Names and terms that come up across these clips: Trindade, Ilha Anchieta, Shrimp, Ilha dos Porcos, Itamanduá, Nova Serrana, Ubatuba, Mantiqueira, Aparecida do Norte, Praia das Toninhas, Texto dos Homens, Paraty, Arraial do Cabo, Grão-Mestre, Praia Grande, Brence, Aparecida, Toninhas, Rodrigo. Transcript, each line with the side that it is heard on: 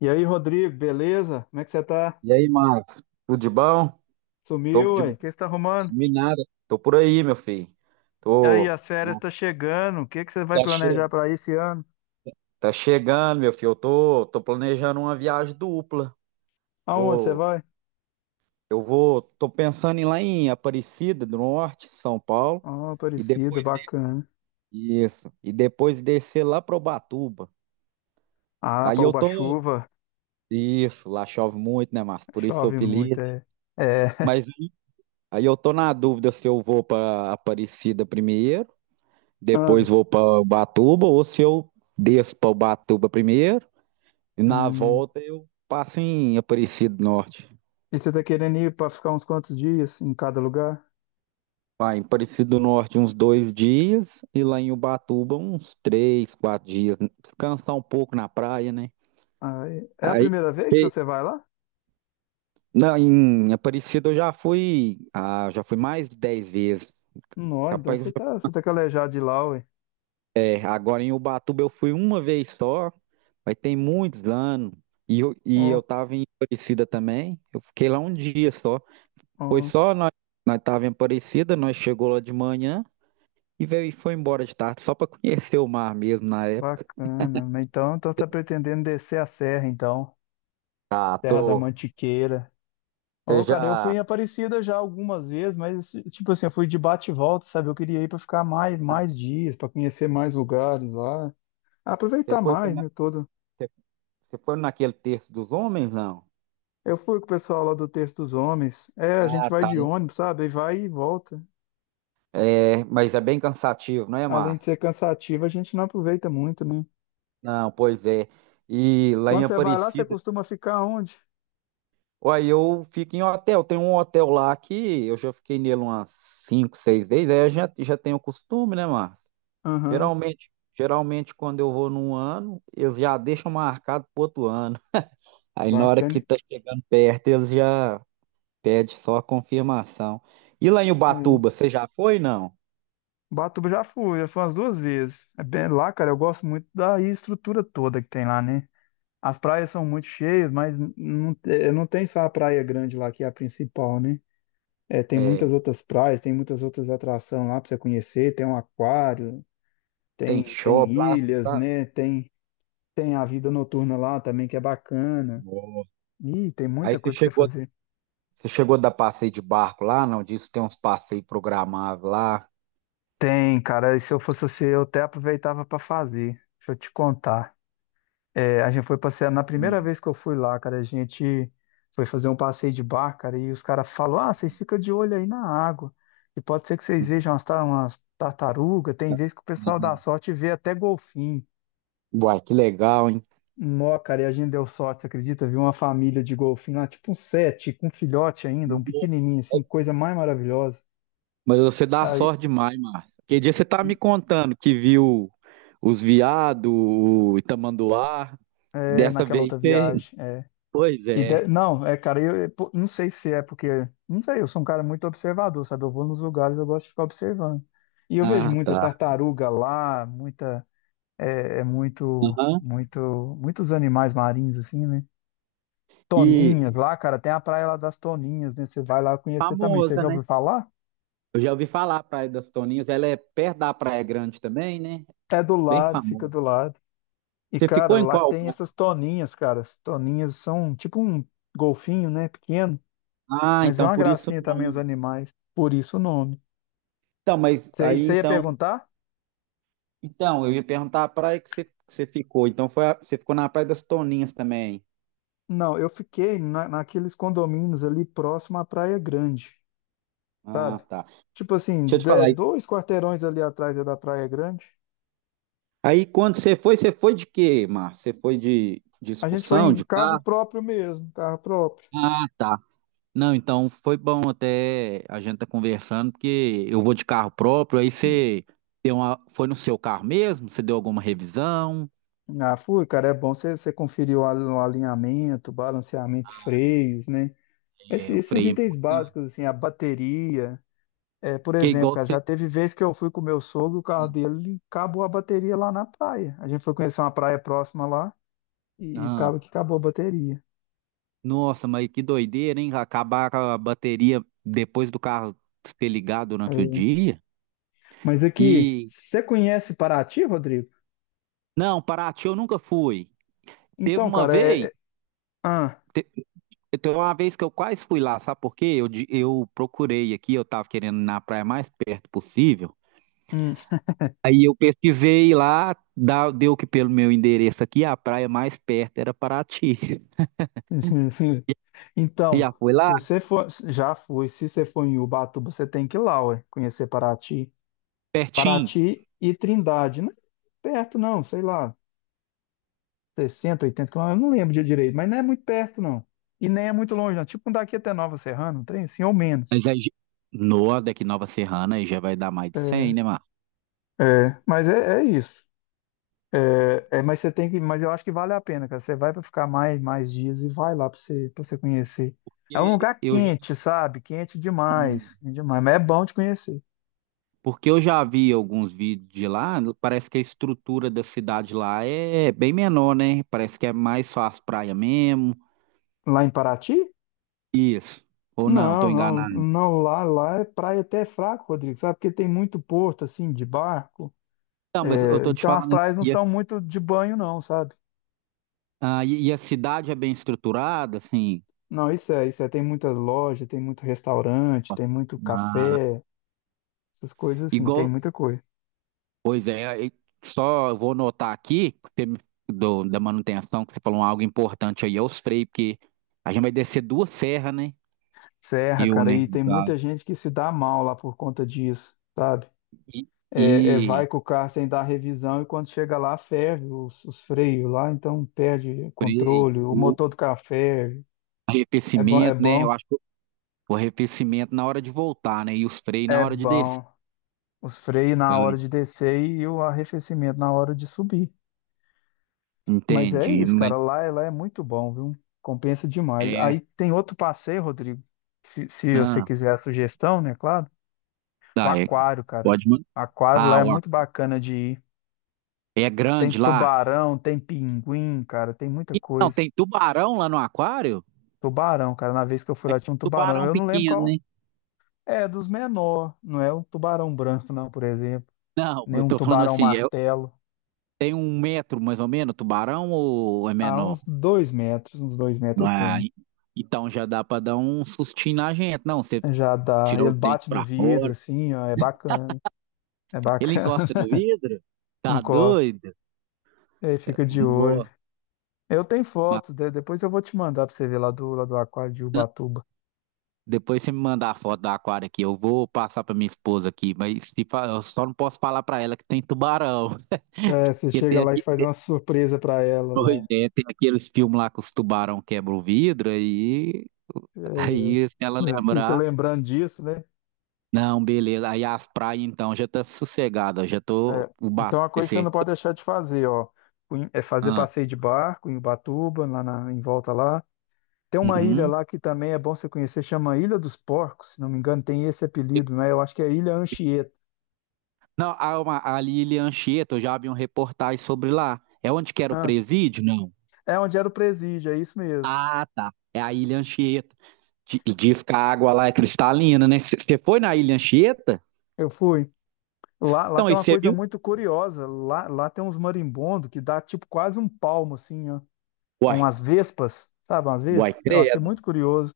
left: E aí, Rodrigo, beleza? Como é que você tá?
right: E aí, Marcos? Tudo de bom? Tô,
left: Sumiu,
right: de-
left: ué? O que você tá arrumando?
right: Sumi nada. Tô por aí, meu filho.
left: E aí,
right: Tô,
left: as férias tá
right: Marcos.
left: chegando. O que que você vai
right: Tá cheio.
left: planejar para esse ano?
right: Tá chegando, meu filho. Eu tô planejando uma viagem dupla.
left: Aonde você
right: Vou,
left: vai?
right: tô pensando em ir lá em Aparecida do Norte, São Paulo,
left: Ah,
right: e
left: Aparecida,
right: depois
left: bacana.
right: isso, e depois descer lá para Ubatuba.
left: Ah,
right: Aí
left: para
right: eu tô,
left: Ubatuba,
right: isso, lá chove muito, né, Márcio? Por isso o
left: chove muito,
right: apelido.
left: é. É.
right: Mas aí eu tô na dúvida se eu vou para Aparecida primeiro,
left: Ah,
right: depois vou para Ubatuba, ou se eu desço para Ubatuba primeiro, e na
left: hum.
right: volta eu passo em Aparecido do Norte.
left: E você tá querendo ir para ficar uns quantos dias em cada lugar?
right: Vai, em Aparecido do Norte uns 2 dias, e lá em Ubatuba uns 3, 4 dias. Descansar um pouco na praia, né?
left: Ah, é a
right: Aí,
left: primeira vez que
right: e-
left: você vai lá?
right: não, em Aparecida eu já fui mais de 10 vezes.
left: Não, então
right: Capaz que eu
left: você
right: já-
left: tá, você tá calejado de lá, ué.
right: é, agora em Ubatuba eu fui uma vez só, mas tem muitos anos. E eu
left: Ó,
right: tava em Aparecida também. Eu fiquei lá um dia só. Foi
left: ó,
right: só nós, nós tava em Aparecida, nós chegou lá de manhã e veio e foi embora de tarde, só para conhecer o mar mesmo na época.
left: bacana. Então, você tá pretendendo descer a serra, então.
right: Ah,
left: Terra da
right: tô.
left: Mantiqueira.
right: Você
left: Ô, cara, eu fui
right: já.
left: em Aparecida já algumas vezes, mas tipo assim, eu fui de bate e volta, sabe? Eu queria ir para ficar mais dias, para conhecer mais lugares lá,
right: Você
left: aproveitar
right: foi,
left: mais,
right: na-
left: né, todo.
right: você você foi naquele terço dos homens, não?
left: Eu fui com o pessoal lá do Texto dos Homens. É, a gente
right: Ah,
left: vai
right: tá.
left: de ônibus, sabe? E vai e volta.
right: É, mas é bem cansativo, não é,
left: Além de
right: Márcio?
left: ser cansativo, a gente não aproveita muito, né?
right: Não, pois é. E lá em
left: Quando você vai lá, você
right: Aparecida,
left: costuma ficar onde?
right: uai, eu fico em hotel. Tem um hotel lá que eu já fiquei nele umas 5, 6 vezes. Aí eu já tenho o costume, né, Márcio?
left: Aham,
right: Geralmente, geralmente, quando eu vou num ano, eles já deixam marcado pro outro ano. Aí na hora
left: bacana.
right: que tá chegando perto, eles já pedem só a confirmação. E lá em
left: É.
right: Ubatuba, você já foi, não?
left: Batuba já fui umas duas vezes. É bem lá, cara, eu gosto muito da estrutura toda que tem lá, né? As praias são muito cheias, mas não, não tem só a praia grande lá, que é a principal, né? É, tem muitas
right: É,
left: outras praias, tem muitas outras atrações lá para você conhecer, tem um aquário,
right: tem
left: tem
right: shopping lá, você
left: ilhas,
right: sabe?
left: né? Tem a vida noturna lá também, que é bacana.
right: Nossa.
left: Ih, tem
right: Aí
left: muita
right: você
left: coisa para você
right: chegou,
left: fazer.
right: você chegou a dar passeio de barco lá, não? Diz tem uns passeios programáveis lá.
left: Tem, cara, e se eu fosse você, eu até aproveitava para fazer. Deixa eu te contar. É, a gente foi passear, na primeira
right: Hum.
left: vez que eu fui lá, cara, a gente foi fazer um passeio de barco, cara, e os caras falam, ah, vocês ficam de olho aí na água, e pode ser que vocês vejam umas, umas tartarugas, tem vez que o pessoal dá sorte e vê até golfinho.
right: Uai, que legal, hein?
left: Nó, cara, e a gente deu sorte, você acredita? Viu uma família de golfinho lá, tipo um sete, com um filhote ainda, um pequenininho, assim, coisa mais maravilhosa.
right: Mas você dá
left: Aí,
right: sorte demais, Márcio. Que dia você tá me contando que viu os viados, o Itamanduá? E
left: é,
right: dessa
left: naquela
right: vez
left: outra
right: você.
left: viagem. É.
right: Pois é.
left: Não, é, cara, pô, não sei se é porque. Não sei, eu sou um cara muito observador, sabe? Eu vou nos lugares, eu gosto de ficar observando. E eu vejo
right: Ah,
left: muita
right: tá.
left: tartaruga lá, muita. É muito.
right: Aham.
left: Muito. Muitos animais marinhos, assim, né? Toninhas
right: E
left: lá, cara, tem a praia lá das Toninhas, né? Você vai lá conhecer também. Você
right: famosa,
left: já
right: né?
left: ouviu falar?
right: Eu já ouvi falar a Praia das Toninhas. Ela é perto da Praia Grande também, né?
left: É do
right: Bem
left: lado, fica
right: famosa.
left: do lado. E,
right: Você
left: cara,
right: ficou em
left: lá
right: qual
left: tem
right: praia?
left: essas toninhas, cara. As toninhas são tipo um golfinho, né? Pequeno.
right: Ah,
left: Mas é
right: então
left: uma
right: por isso
left: gracinha
right: o
left: também os
right: nome.
left: animais. Por isso o nome.
right: Então, mas
left: Você
right: aí
left: você ia
right: então.
left: perguntar?
right: Então, eu ia perguntar a praia que você ficou. Você ficou na Praia das Toninhas também?
left: Não, eu fiquei naqueles condomínios ali próximo à Praia Grande,
right: Ah,
left: sabe?
right: tá.
left: Tipo assim,
right: Deixa eu te falar.
left: dois quarteirões ali atrás é da Praia Grande.
right: Aí quando você foi de quê, Márcio? Você foi de
left: A gente foi
right: excursão,
left: em
right: de
left: carro
right: carro?
left: próprio mesmo, carro próprio.
right: Ah, tá. Não, então foi bom até a gente tá conversando, porque eu vou de carro próprio, aí você deu uma, foi no seu carro mesmo? Você deu alguma revisão?
left: Ah, fui, cara, é bom você conferir o o alinhamento, balanceamento, freios, né? Esses,
right: É, o
left: esses
right: freio é
left: itens
right: importante.
left: básicos, assim, a bateria. É, por
right: Porque
left: exemplo,
right: igual
left: cara,
right: você.
left: já teve vez que eu fui com o meu sogro, o carro dele acabou a bateria lá na praia. A gente foi conhecer uma praia próxima lá. E
right: Ah,
left: acaba que acabou a bateria.
right: nossa, mas que doideira, hein? Acabar com a bateria depois do carro ser ligado durante o
left: É.
right: dia.
left: Mas aqui,
right: E.
left: você conhece Paraty, Rodrigo?
right: Não, Paraty eu nunca fui. Teve
left: Então,
right: uma
left: cara, é.
right: vez.
left: é- Ah,
right: Então, uma vez que eu quase fui lá, sabe por quê? Eu procurei aqui, eu tava querendo ir na praia mais perto possível.
left: hum.
right: Aí eu pesquisei lá, deu que pelo meu endereço aqui, a praia mais perto era Paraty. Você
left: Então,
right: já foi lá?
left: se você for. Já foi, se você for em Ubatuba, você tem que ir lá, ué, conhecer Paraty.
right: Pertinho?
left: Paraty e Trindade. Não é perto, não, sei lá, 60, 80 quilômetros, eu não lembro de direito, mas não é muito perto, não. E nem é muito longe, não. Tipo, um daqui até Nova Serrana, um trem assim, ou menos.
right: Mas aí, no, daqui Nova Serrana, aí já vai dar mais de 100,
left: É,
right: né, Mar?
left: mas é isso. Mas você tem que, mas eu acho que vale a pena, cara. Você vai para ficar mais dias e vai lá para você conhecer. É um
right: Porque
left: lugar
right: eu, já-
left: quente, sabe?
right: hum,
left: Quente demais, mas é bom de conhecer.
right: porque eu já vi alguns vídeos de lá, parece que a estrutura da cidade lá é bem menor, né? Parece que é mais só as praias mesmo.
left: Lá em Paraty?
right: Isso. Ou não, tô
left: Não, não,
right: enganado.
left: não, lá é praia até fraco, Rodrigo, sabe? Porque tem muito porto assim de barco.
right: Não, mas eu
left: É,
right: tô te
left: então as
right: falando,
left: praias não
right: e a,
left: são muito de banho não, sabe?
right: ah, e e a cidade é bem estruturada, assim.
left: Não, isso é, tem muitas lojas, tem muito restaurante, tem muito
right: Ah,
left: café, essas coisas assim, tem
right: igual,
left: muita coisa.
right: pois é, e só eu vou notar aqui, que você da manutenção, que você falou algo importante aí, é os freios, porque a gente vai descer duas serras, né?
left: Serra,
right: Rio,
left: cara,
right: né,
left: e
right: no
left: tem
right: caso,
left: muita gente que se dá mal lá por conta disso, sabe?
right: e,
left: Vai
right: e
left: com o carro sem dar revisão e quando chega lá ferve os freios lá, então perde
right: freio,
left: controle, o
right: o
left: motor do carro ferve. É bom, é
right: arrefecimento, né, eu
left: bom,
right: acho que o arrefecimento na hora de voltar, né, e os freios na
left: é
right: hora de descer.
left: bom. Os freios na
right: Oi,
left: hora de descer e o arrefecimento na hora de subir. Mas é
right: entendi,
left: isso,
right: mas
left: cara, lá é muito bom, viu? Compensa demais. Aí
right: é,
left: tem outro passeio, Rodrigo, se você
right: ah,
left: quiser a sugestão, né, claro. O
right: tá, é,
left: aquário, cara.
right: pode mandar.
left: O aquário lá
right: Ah,
left: é
right: ó,
left: muito bacana de ir.
right: é
left: Tem
right: grande lá.
left: tubarão, tem pinguim, cara, tem muita
right: Não
left: coisa.
right: tem tubarão lá no aquário?
left: Tubarão, cara, na vez que eu fui lá tinha um tubarão.
right: Tubarão
left: Eu não lembro
right: pequeno, né?
left: qual é dos menor, não é um tubarão branco, não, por exemplo,
right: Não,
left: nem
right: eu
left: um
right: tô falando
left: tubarão
right: assim,
left: martelo.
right: tem 1 metro mais ou menos, tubarão ou é
left: Há uns
right: menor?
left: 2 metros, uns 2 metros
right: Não
left: ele
right: é?
left: tem.
right: Então já dá pra dar um sustinho na gente. Não, você
left: Já dá, ele
right: tirou os dentes
left: bate no
right: pra
left: vidro,
right: fora,
left: assim, ó, é bacana, é
right: ele
left: bacana.
right: encosta no vidro? Tá
left: Encosta,
right: doido?
left: aí fica de olho.
right: Nó.
left: Eu tenho
right: Mas
left: fotos, depois eu vou te mandar pra você ver lá do aquário de Ubatuba.
right: Depois você me mandar a foto do aquário aqui, eu vou passar pra minha esposa aqui, mas se fa- eu só não posso falar pra ela que tem tubarão.
left: É, você
right: Porque tem
left: chega lá e
right: aqui,
left: faz uma surpresa pra ela
right: pois
left: lá.
right: é, tem aqueles filmes lá que os tubarão quebram o vidro aí.
left: É,
right: Aí, se ela
left: fica
right: lembrar,
left: lembrando disso, né?
right: não, beleza. Aí as praias, então, já tá sossegada, ó, já tô,
left: É,
right: o bate
left: então, a
right: vai
left: coisa que você
right: ser.
left: não pode deixar de fazer, ó, é fazer
right: Ah.
left: passeio de barco em Ubatuba, lá em volta lá. Tem uma ilha
right: Uhum.
left: lá que também é bom você conhecer, chama Ilha dos Porcos, se não me engano, tem esse apelido, né? Eu acho que é Ilha Anchieta.
right: Não, ali em Anchieta, eu já vi um reportagem sobre lá. É onde que era o
left: Ah,
right: presídio? Não.
left: é onde era o presídio, é isso mesmo.
right: Ah, tá. É a Ilha Anchieta. Diz que a água lá é cristalina, né? Você foi na Ilha Anchieta?
left: Eu fui. Lá
right: Então,
left: tem
right: aí
left: uma
right: você
left: coisa
right: viu?
left: muito curiosa, lá tem uns marimbondos que dá tipo quase um palmo, assim, ó, a
right: Uai,
left: umas vespas, sabe, umas
right: uai,
left: vespas? Eu achei
right: credo.
left: muito curioso,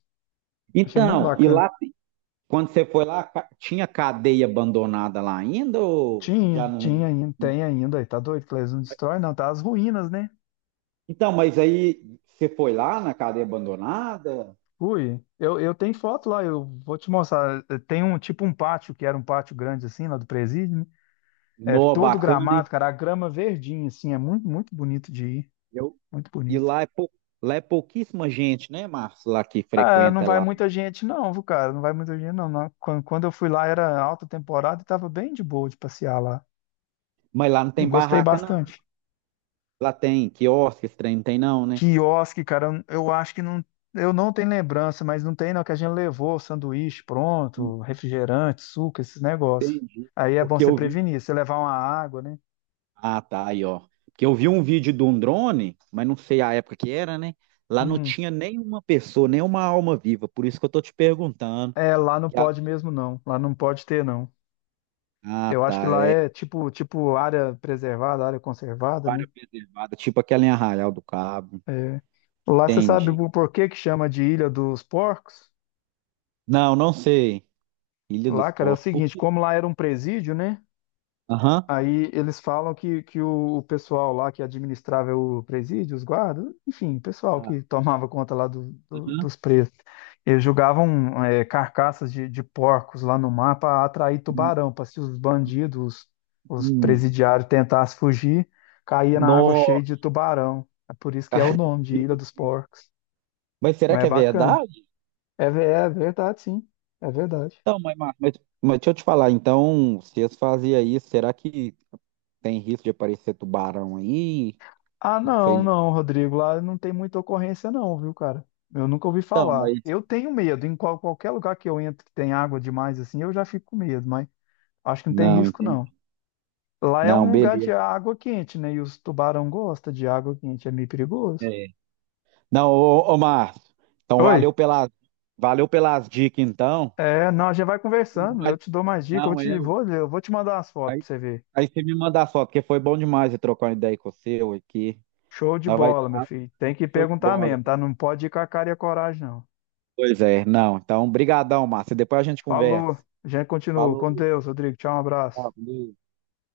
left: achei muito
right: Então, e
left: bacana.
right: lá, quando você foi lá, tinha cadeia abandonada lá ainda ou
left: Tinha,
right: já não?
left: tinha ainda, tem ainda, e tá doido, que eles não destrói, não, tá as ruínas, né?
right: Então, mas aí você foi lá na cadeia abandonada?
left: Ui, eu tenho foto lá, eu vou te mostrar. Tem um tipo um pátio, que era um pátio grande assim, lá do presídio, né? É
right: No,
left: todo
right: bacana, hein?
left: gramado, cara, a grama verdinha, assim, é muito, muito bonito de ir,
right: Eu,
left: muito
right: e
left: bonito.
right: lá é, pou, Lá é pouquíssima gente, né, Márcio, lá que
left: Ah, não
right: frequenta
left: vai
right: lá.
left: muita gente não, viu, cara? Não vai muita gente não, não. Quando eu fui lá era alta temporada e tava bem de boa de passear lá.
right: Mas lá não
left: Eu
right: tem
left: gostei
right: barraca, não, né?
left: bastante.
right: Lá tem quiosque, esse trem não tem, não, né?
left: Quiosque, cara, eu acho que não. Eu não tenho lembrança, mas não tem não, que a gente levou sanduíche pronto, refrigerante, suco, esses negócios.
right: Entendi.
left: Aí é bom
right: Porque
left: você
right: eu vi.
left: prevenir, você levar uma água, né?
right: Ah, tá, aí, ó. Porque eu vi um vídeo de um drone, mas não sei a época que era, né? Lá não
left: Hum,
right: tinha nenhuma pessoa, nenhuma alma viva. Por isso que eu tô te perguntando.
left: É, lá não
right: Que a-
left: pode mesmo não, lá não pode ter não.
right: Ah,
left: Eu acho que
right: tá,
left: lá
right: é.
left: é tipo área preservada, área conservada, né?
right: Área preservada, tipo aquela em Arraial do Cabo.
left: É. Lá você sabe
right: Entendi.
left: por que que chama de Ilha dos Porcos?
right: Não, não sei. Ilha dos
left: Lá, cara, é o
right: Porcos. Por
left: seguinte,
right: quê?
left: como lá era um presídio, né?
right: Aham.
left: Aí eles falam que o pessoal lá que administrava o presídio, os guardas, enfim, o pessoal
right: Ah,
left: que tomava conta lá do- do-
right: aham.
left: dos presos, eles jogavam é, carcaças de porcos lá no mar para atrair
right: Hum,
left: tubarão, para se os bandidos, os
right: hum.
left: presidiários tentassem fugir, caía na água
right: Nó.
left: cheia de tubarão. É por isso que é o nome de Ilha dos Porcos.
right: Mas será
left: Mas
right: que
left: é
right: é
left: bacana.
right: verdade?
left: É, é verdade, sim. É verdade.
right: Então, mas deixa eu te falar, então, se eles faziam isso, será que tem risco de aparecer tubarão aí?
left: Ah,
right: Não
left: não,
right: sei.
left: não, Rodrigo. Lá não tem muita ocorrência, não, viu, cara? Eu nunca ouvi
right: Então,
left: falar.
right: mas.
left: Eu tenho medo. Em qualquer lugar que eu entro que tem água demais, assim, eu já fico com medo, mas acho que não tem
right: Não,
left: risco, não.
right: entendi.
left: Lá é
right: Não,
left: um lugar de
right: beleza.
left: água quente, né? E os tubarão gostam de água quente, é meio perigoso.
right: É. Não, ô Márcio, então valeu
left: Oi?
right: pelas, valeu pelas dicas, então.
left: É, não, a gente vai conversando. Eu
right: Mas-
left: te dou mais dicas,
right: Não, eu.
left: eu vou te mandar as fotos pra você ver.
right: Aí você me manda a foto, porque foi bom demais eu trocar uma ideia com você ué, aqui.
left: Show de
right: Nós vai,
left: bola, meu filho. Tem que
right: show de
left: perguntar
right: bola.
left: mesmo, tá? Não pode ir com a cara e a coragem, não.
right: Pois é, não. Então, brigadão, Márcio. Depois a gente conversa.
left: Falou. A gente continua.
right: Falou.
left: Com Deus, Rodrigo. Tchau, um abraço.
right: Tchau, com